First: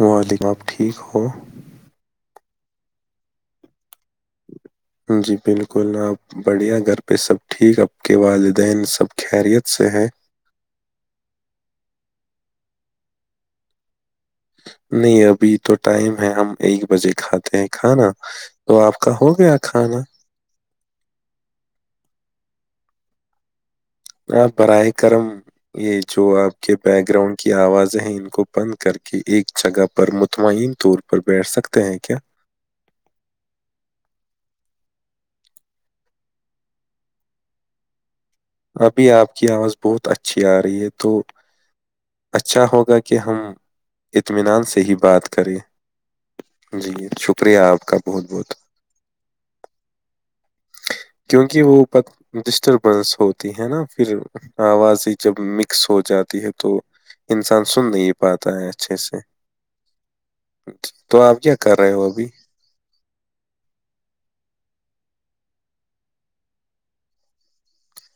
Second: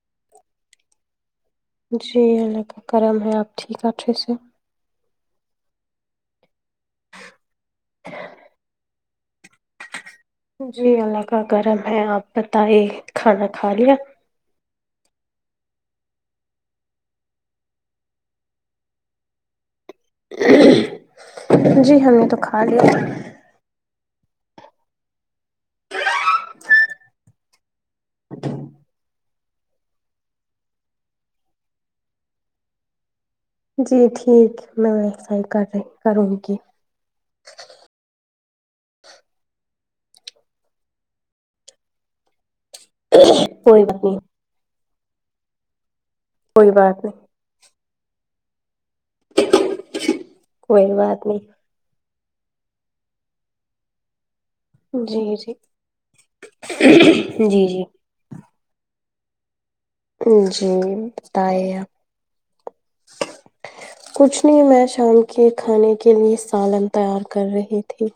وعلیکم آپ ٹھیک ہو جی کا کرم ہے آپ ٹھیک آٹھر سے جی بالکل آپ بڑھیا گھر پہ سب ٹھیک آپ کے والدین سب خیریت سے ہے جی الگ کا گرم ہے آپ بتائیے کھانا کھا لیا نہیں ابھی تو ٹائم ہے ہم ایک بجے کھاتے ہیں کھانا تو آپ کا ہو گیا کھانا جی ہم نے تو کھا لیا آاں براہ کرم یہ جو آپ کے بیک گراؤنڈ کی آواز ذہین کو بند کر کے ایک جگہ پر مطمئن طور پر بیٹھ سکتے ہیں کیا جی ٹھیک میں ویسا ہی کر رہی کروں گی ابھی آپ کی آواز بہت اچھی آ رہی ہے تو اچھا ہوگا کہ ہم کوئی بات نہیں اطمینان سے ہی بات کریں کوئی جی بات نہیں شکریہ آپ کا بہت بہت کوئی بات نہیں کیونکہ وہ پ ڈسٹربنس ہوتی ہے نا پھر آواز ہی جی جب جی مکس ہو جاتی ہے تو انسان جی سن جی نہیں پاتا ہے اچھے سے جی تو آپ کیا بتائیے کر رہے آپ ہو ابھی [unintelligible] کچھ نہیں میں شام کے کھانے کے لیے سالن تیار کر رہی تھی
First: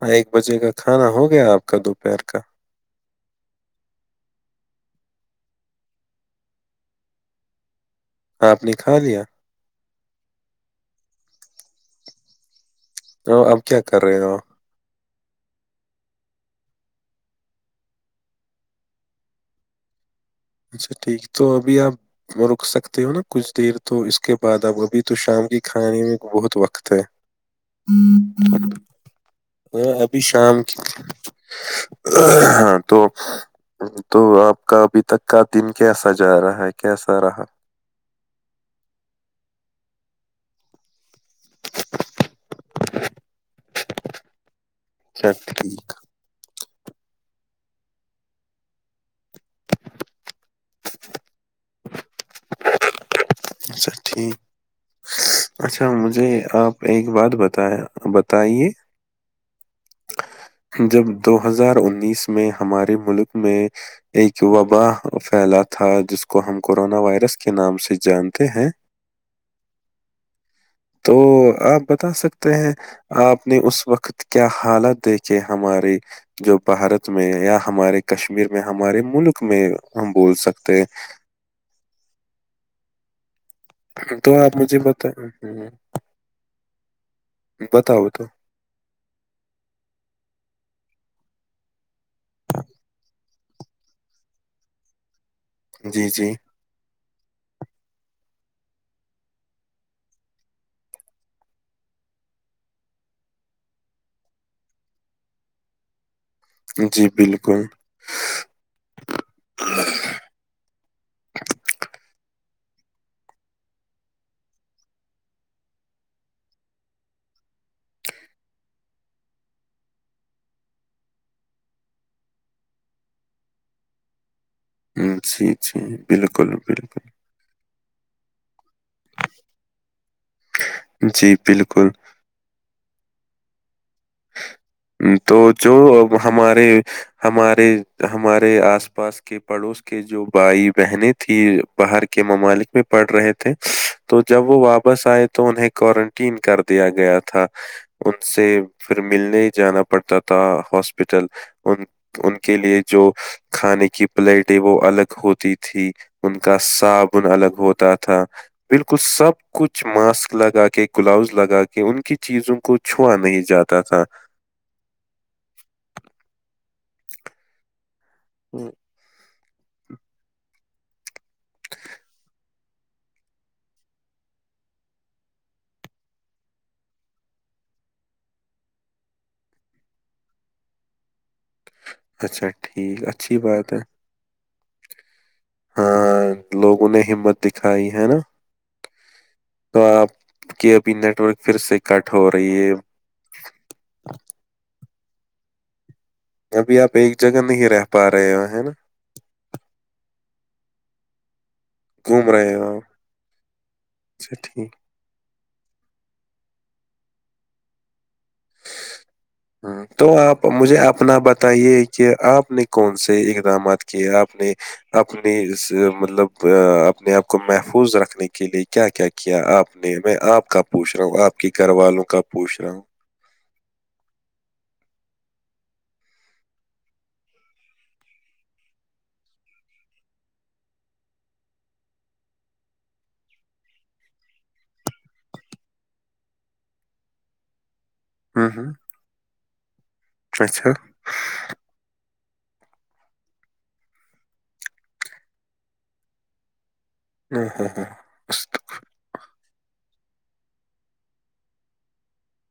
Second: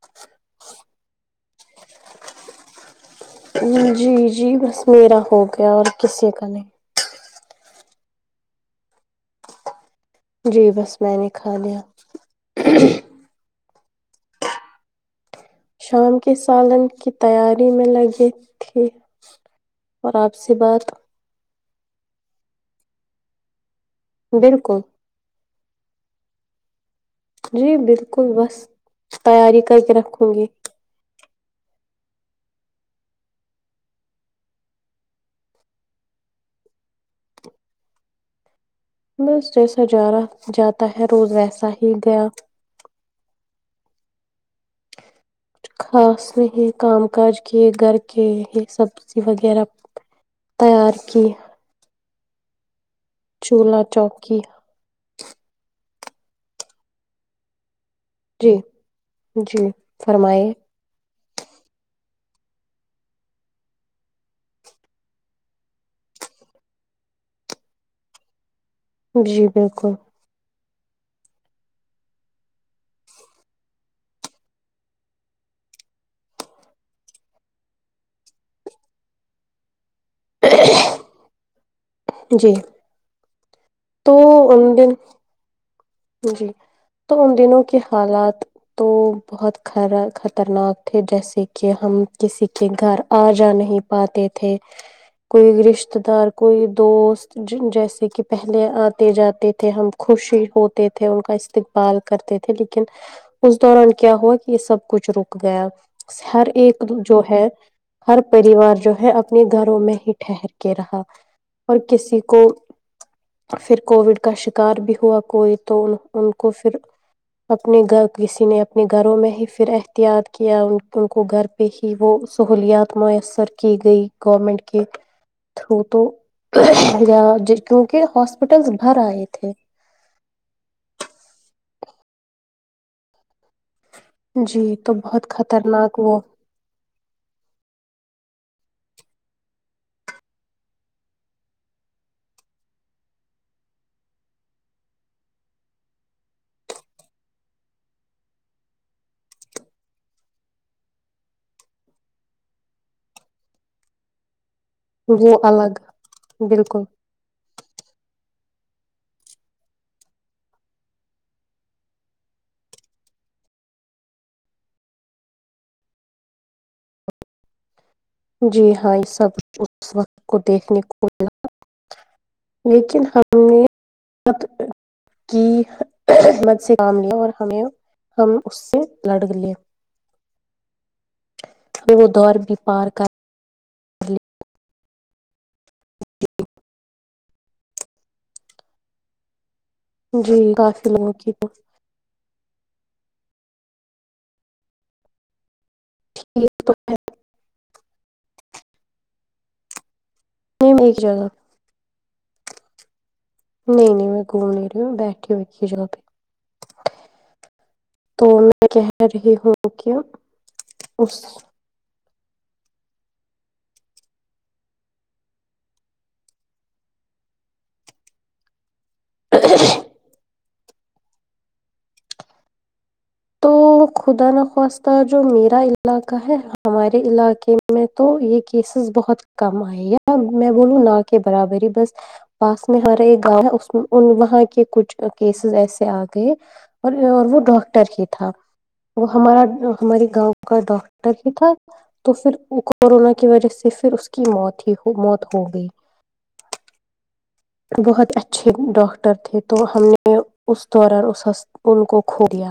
ہاں ایک بجے کا کھانا ہو گیا آپ کا دوپہر کا جی جی بس میرا ہو گیا اور کسی کا نہیں آپ نے کھا لیا جی بس میں نے کھا لیا اب کیا کر رہے ہو شام کے سالن کی تیاری میں لگے تھے اور آپ سے بات اچھا ٹھیک تو ابھی آپ رک سکتے ہو نا کچھ دیر تو اس کے بعد بالکل آپ ابھی تو شام کی کھانے میں بہت وقت ہے جی بالکل بس تیاری کر کے ہاں، ابھی رکھوں گی شام ہاں تو تو آپ کا ابھی تک کا دن کیسا جا رہا ہے کیسا رہا بس جیسا جا رہا جاتا ہے روز ویسا ہی گیا اچھا خاس میں ہی کام کاج کے گھر کے ہی سبزی وغیرہ تیار کی چولہا اچھا ٹھیک چوکی اچھا مجھے آپ ایک بات بتایا جی بتائیے جی فرمائیے جب دو ہزار انیس میں ہمارے ملک میں ایک وبا پھیلا تھا جس کو ہم کورونا وائرس کے نام سے جانتے ہیں جی بالکل تو آپ بتا سکتے ہیں آپ نے اس وقت کیا حالت دیکھ کہ ہمارے جو بھارت میں یا ہمارے کشمیر میں ہمارے ملک میں ہم بول سکتے ہیں جی تو آپ ان مجھے دن بت جی تو ان دنوں کے بتاؤ تو حالات تو بہت خرا خطرناک تھے جیسے کہ ہم کسی کے گھر آ جا نہیں پاتے تھے کوئی رشتے جی دار جی کوئی دوست جیسے کہ پہلے آتے جاتے تھے ہم خوشی ہو تھے ان کا استقبال کرتے تھے لیکن اس دوران کیا ہوا کہ یہ سب کچھ رک گیا ہر ایک جی جو ہے بالکل ہر پریوار جو ہے اپنے گھروں میں ہی ٹھہر کے رہا اور کسی کو پھر کووڈ کا شکار بھی ہوا کوئی تو ان ان کو پھر اپنے گھر کسی نے اپنے گھروں میں ہی پھر احتیاط کیا ان کو گھر پہ ہی وہ سہولیات میسر کی گئی گورمینٹ کے جی جی تھرو تو بالکل بالکل یا جس کیونکہ ہاسپٹلس بھر آئے تھے جی بالکل جی بہت تو جو خطرناک وہ ہمارے ہمارے ہمارے آس پاس کے پڑوس کے جو بھائی بہن تھی باہر کے ممالک میں پڑ رہے تھے تو جب وہ واپس آئے تو انہیں کون یکین کر دیا گیا تھا ان سے پھر ملنے ہی جانا پڑتا تھا ہاسپٹل ان ان کے لیے جو کھانے کی پلیٹ ہے وہ الگ وہ ہوتی الگ تھی ان کا بالکل صابن الگ ہوتا تھا بالکل سب کچھ ماسک لگا کے گلاوز لگا کے ان کی چیزوں کو چھو نہیں جاتا تتا جی ہوں، ہاں یہ سب اس وقت کو دیکھنے کو ملا لیکن ہم نے کی مت سے کام ل اور ہمیں ہم اس سے لڑ لیے اچھا ٹھیک اچھی بات ہے الی [inaudible] ہاں لوگوں نے ہمت دکھائی ہے نا تو آپ جی کی کافی ابھی لوگوں کی نیٹورک تو پھر سے کٹ ہو رہی ہے ابھی آپ ایک جگہ نہیں رہ پا رہے ہو ہے نا نہیں م ایک جگہ گھوم رہاے وہ نہیں نہیں میں گھوم نہیں رہی ہوں بیٹھی ہ دھی جا پ تو میں کہہ رہی ہوں کہ تو آپ مجھے اس اپنا بتائیے کہ آپ نے کون سے اقدامات کیے آپ نے اپنی مطلب اپنے آپ کو محفوظ رکھنے کی کے لیے کیا کیا کیا آپ نے میں آپ کا پوچھ رہا ہوں آپ کے گھر والوں کا پوچھ رہا ہوں تو خدا نخواستہ جو میرا علاقہ ہے ہمارے علاقے میں میں تو یہ کیسز بہت کم آئے میں بولوں نہ کے برابری بس پاس میں ہمارا ایک گاؤں ہے اس وہاں کے کچھ کیسز ایسے آ گئے اور اور وہ ڈاکٹر ہی تھا ہ ہ وہ ہمارا ہماریے گاؤں کا اچھا ڈاکٹر ہی تھا تو پھر کورونا کی وجہ سے پھر اس کی موت ہی ہو موت ہو گئی ہ ہ بہت اچھا ہ اچھے ڈاکٹر تھے تو ہم نے اس دوران اس ان کو کھو دیا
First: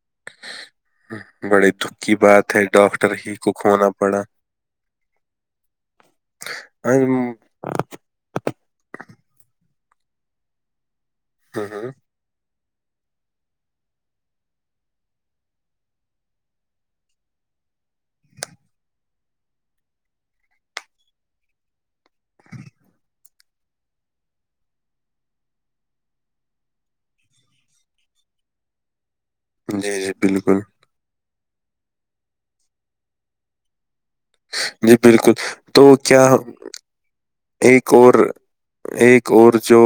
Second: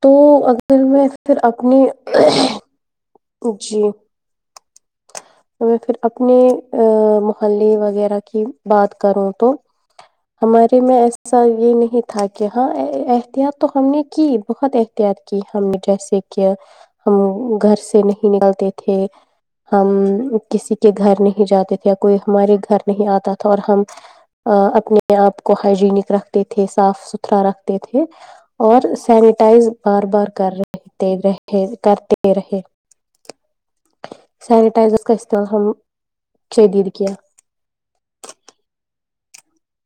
تو اگر میں پھر بڑے اپنی دکھ کی بات ڈاکٹر ہی کو جی کھونا پڑا میں پھر اپنے ہم- محلے وغیرہ کی بات کروں تو ہمارے میں ایسا ہم- یہ ہم، نہیں تھا کہ ہاں احتیاط تو ہم نے کی بہت احتیاط کی ہم نے جیسے کہ ہم گھر سے نہیں نکلتے تھے ہم کسی کے گھر نہیں جاتے تھے یا کوئی ہمارے گھر نہیں آتا تھا اور ہم اپنے آپ کو ہائجینک رکھتے تھے صاف ستھرا رکھتے تھے اور سینٹائز جی بار جی بار کر بالکل رہ رہے کرتے رہے جی سینٹائزر گس بالکل تل ہم ہم تو کیا شدید کنہ ایک اور ایک اور جو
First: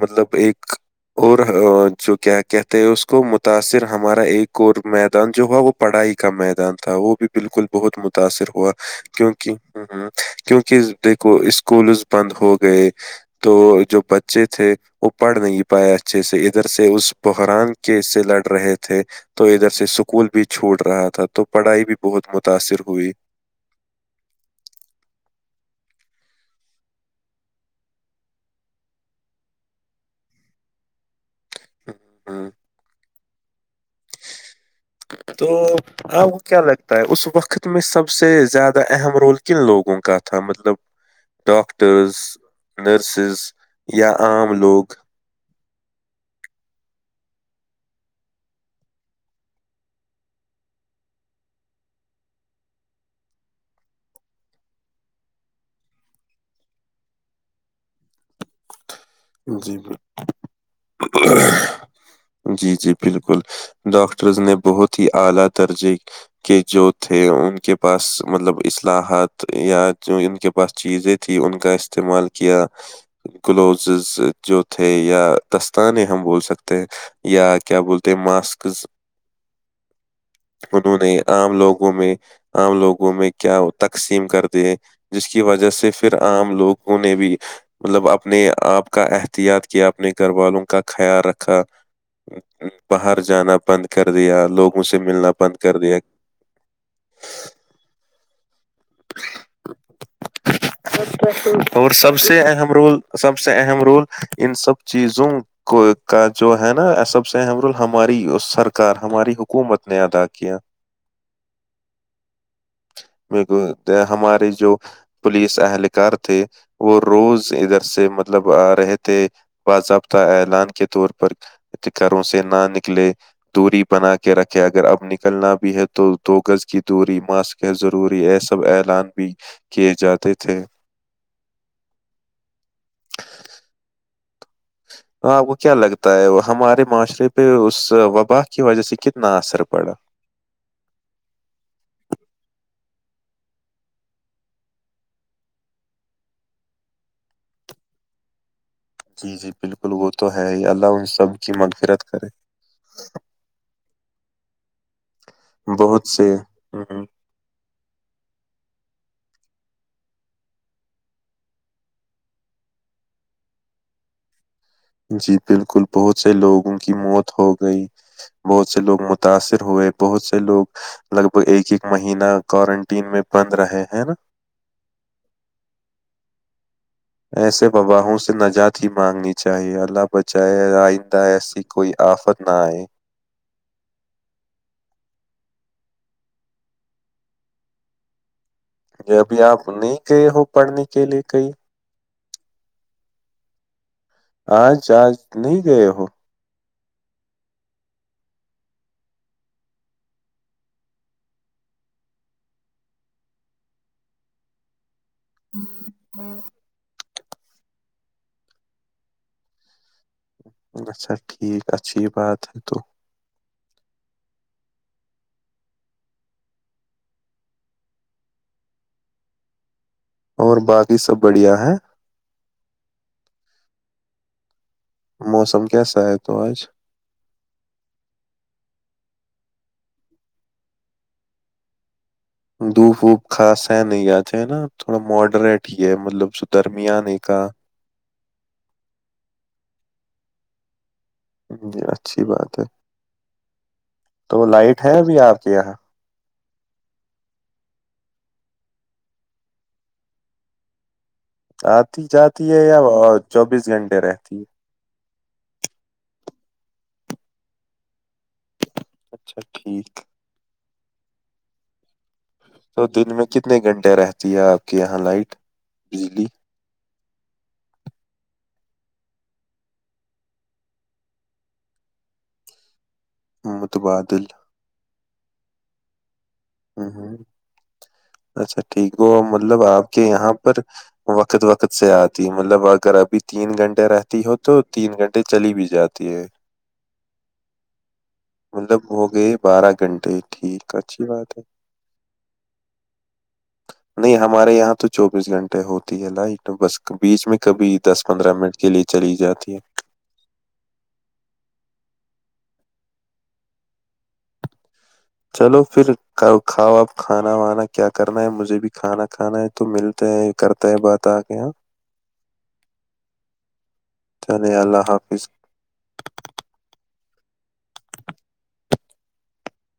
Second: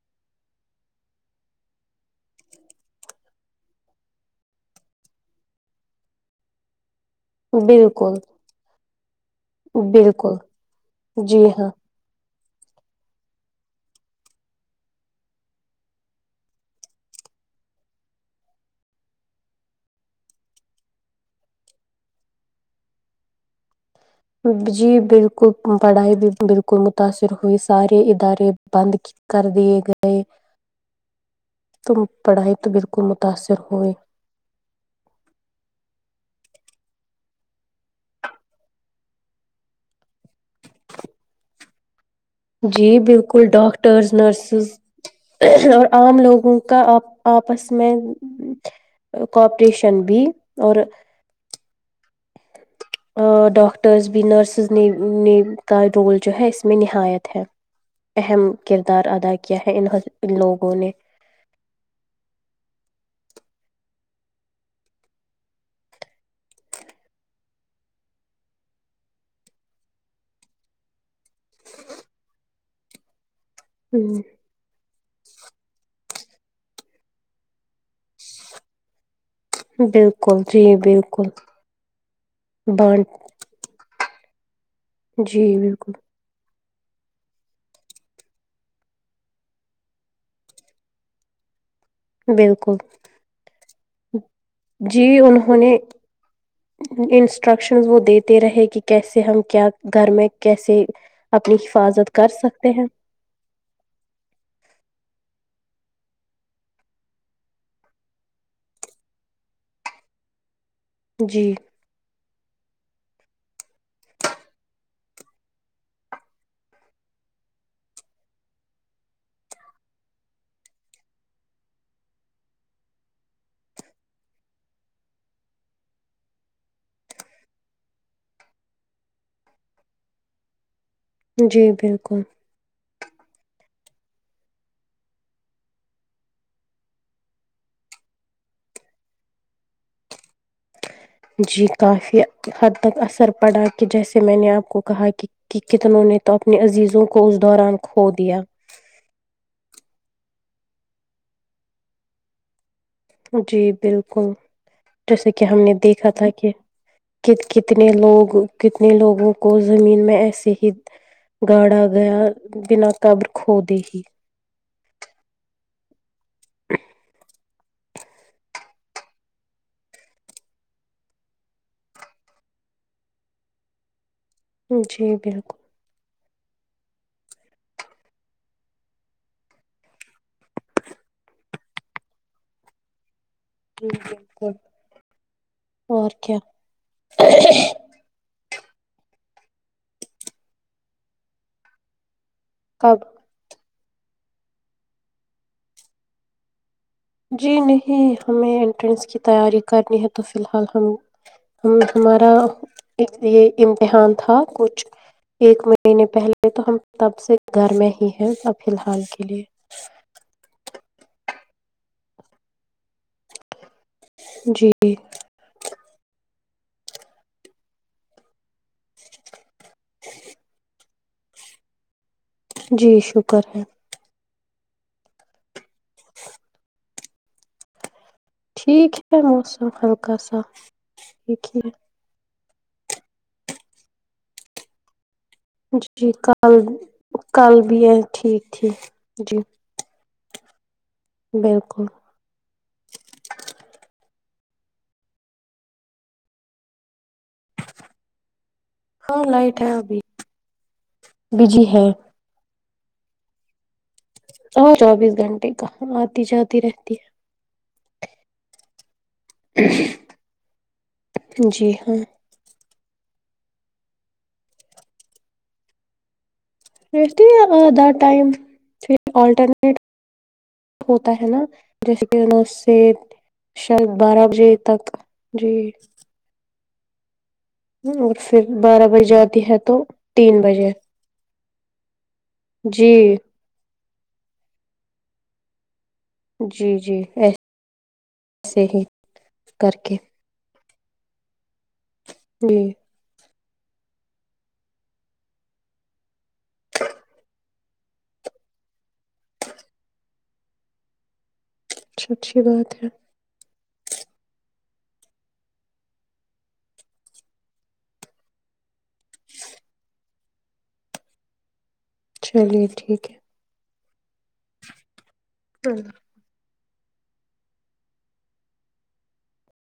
مطلب ایک اور جو کیا کہتے ہیں اس کو متاثر ہمارا ایک اور میدان جو ہو وہ پڑھائی کا میدان تھا وہ بھی بالکل بہت متاثر ہوا کیک ہ بالکل کیونکہ دیکھو جی اس ہاں پولس بند ہو گئے تو جو بچے تھے وہ پڑھ نہیں پاائے اچھے سے ادھر سے اس بحران کے ح سے لڑ رہے تھے تو ادھر سے اسکول بھی چھوٹ رہا تھا تو پڑھائی بھی بہت متاثر ہوئی جی بالکل پڑھائی بھی بالکل متاثر ہوئی سارے ادارے بند کیے کر دیے گئے تم ہ پڑھائی تو بالکل متاثر ہوئے تو ہاں وہ کیا لگتا ہے اس وقت میں سب سے زیادہ اہم رول کن لوگوں کا تھا مطلب ڈاکٹرز جی نرسز بالکل ڈاکٹرز یا عام نرسز لوگ اور عام لوگوں کا آپ آپس میں کوپریشن بھی اور ڈاکٹرز بھی نرسز نے نے کا رول جو ہے اس میں نہایت ہیں اہم کردار اد جی بال [unintelligible] جے جی ڈاکٹرز نے بہت ہی اعلی درجے کہ جو تھے ان کے پاس مطلب اصلاحات یا ان کے بس چیزیں تیں ان کا استعمال کیا گلؤزز ہم، جو تھے یا دستانے ہم بول سکتے ہیں یا کیا بولتے ماسکز [unintelligible] بالکل جی انہوں نے بالکل عام لوگوں میں عام بانٹ لوگوں میں کیا وہ تقسیم کر د جس کی جی وجہ سے بالکل پھر عام لوگوں نے بھی مطلب اپنے آپ کا احتیاط کیا اپنے گھر والوں کا خیال رکھا بالکل باہر جانا بند کر دیا لوگوں سے جی ملنا بند انہوں کر نے دیا انسٹرکشنز وہ دیتے رہے کہ کیسے ہم کیا گھر میں کیسے اپنی اور حفاظت سب کر سے سکتے اہم ہیں رول سب سے اہم رول ان سب چیزوں کو کا جو ہے نا سب سے اہم رول ہماری سرکار ہماری حکومت نے ادا کیا جی میریک ہمارے جو پولیس اہلکار تھے وہ روز ادھر سے مطلب رہے تھے باضابطہ اعلان کے طور پر اتکاروں سے نہ نکلے دوری بنا کے رکھے اگر اب نکلنا بھی ہے تو دو گز کی دوری ماسک ہے ضروری ایسا سب اعلان بھی کیے جاتے تھے جی بالکل تو آپ کو کیا لگتا ہے ہمارے معاشرے پہ اس وبا کی وجہ سے کتنا اثر پڑا جی کافی حد تک اثر پڑا کہ جیسے میں نے آپ کو کہا کہ کہ کتنوں نے تو اپنی عزیزوں کو اس دوران کھو دیا جی جی بالکل وہ تو ہے ہی اللہ ان سب کی منفرت کرے جی بالکل جیسے کہ ہم نے بہت دیکھا تھا سے کہ ہوں ک کتنے لوگ کتنے لوگوں کو زمین میں ایسے ہی گاڑا گیا بنا قبر کو دے ہی جی بالکل بہت سے لوگوں کی موت ہو گئی بہت سے لوگ متاثر ہوئے بہت سے لوگ لگ بھگ ایک ایک مہین کوارنٹین میں بند رہے ہیں نا جی بالکل ایسے وباہوں سے نجات ہی مانگنی چاہیے اللہ بچائے آئندہ ای س کوئی آفت نہ آئے بالکل اور کیا [unintelligible] یہ ابھی آپ نہیں گئے ہو پڑھنے کے لیے کئی کب [unintelligible] آج آج نہیں گئے ہو جی نہیں ہمیں انٹرینس کی تیاری کرنی ہے تو فی الحال ہم ہم ہمارا یہ امتحان تھا کچھ ایک مہینے پہلے تو ہم تب سے گھر میں ہی ہیں سب فی الحال کے لیے اچھا ٹھیک اچھی یہ بات ہے تو جی جی [unintelligible] اور باقی سب بڑھیا ہے جی شکر ہے موسم کیسا ہے تو آج ٹھیک ہے موسم ہلکا سا ٹھیک ہے دھوپ ووپ کھاس ہے نہیں آتے ہے نا تھوڑا ماڈریٹ ہے جی مطلب س کل درمیاان کا کل بھی ہے ٹھیک ٹھیک جی ی بالکل اچھی بات ہے تو لائٹ ہے ابھی آپ کے یہاں ہاں لائٹ ہے ابھی بجی ہے آتی جاتی ہے یا چوبیس گھنٹے رہتی ہے اور چوبیس گھنٹے کا آتی جاتی رہتی ہے اچھا ٹھیک [unintelligible] جی ہاں تو دن میں کتنے گھنٹے رہتی ہے آپ کے یہاں لائٹ بجلی دیٹ ائم تھ آلٹرنیٹ ہوتا ہے نا جیسے کہ ہے نا اس سے شاید متبادل بارہ بجے تک جی ہ ہ اور پھر اچھا بارہ ٹھیک بجے وہ جاتی ہے مطلب تو آپ کے یہاں تین پر بجے وقت وقت سے آتی مطلب جی اگر ابھی تین گھنٹے رہتی ہو تو تین گھنٹے چلی بھی جاتی ہے جی جی ای مطلب ہو گئے بارہ کر کے گھنٹے ٹھیک اچھی بات ہے جی [unintelligible] نہیں ہمارے یہاں تو چوبیس گھنٹے ہوتی ہے لائٹ بس بیچ میں کبھی دس پندرہ منٹ کے لیے چلی جاتی ہے اچا اچھی بات ہے چلو پھر کھاؤ آپ کھانا وانا کیا کرنا ہے مجھے بھی کھانا کھانا ہے تو ملتے ہیں کرتا ہے بات آ کے یہاں چلیے ٹھیک ہے چلے اللہ حافظ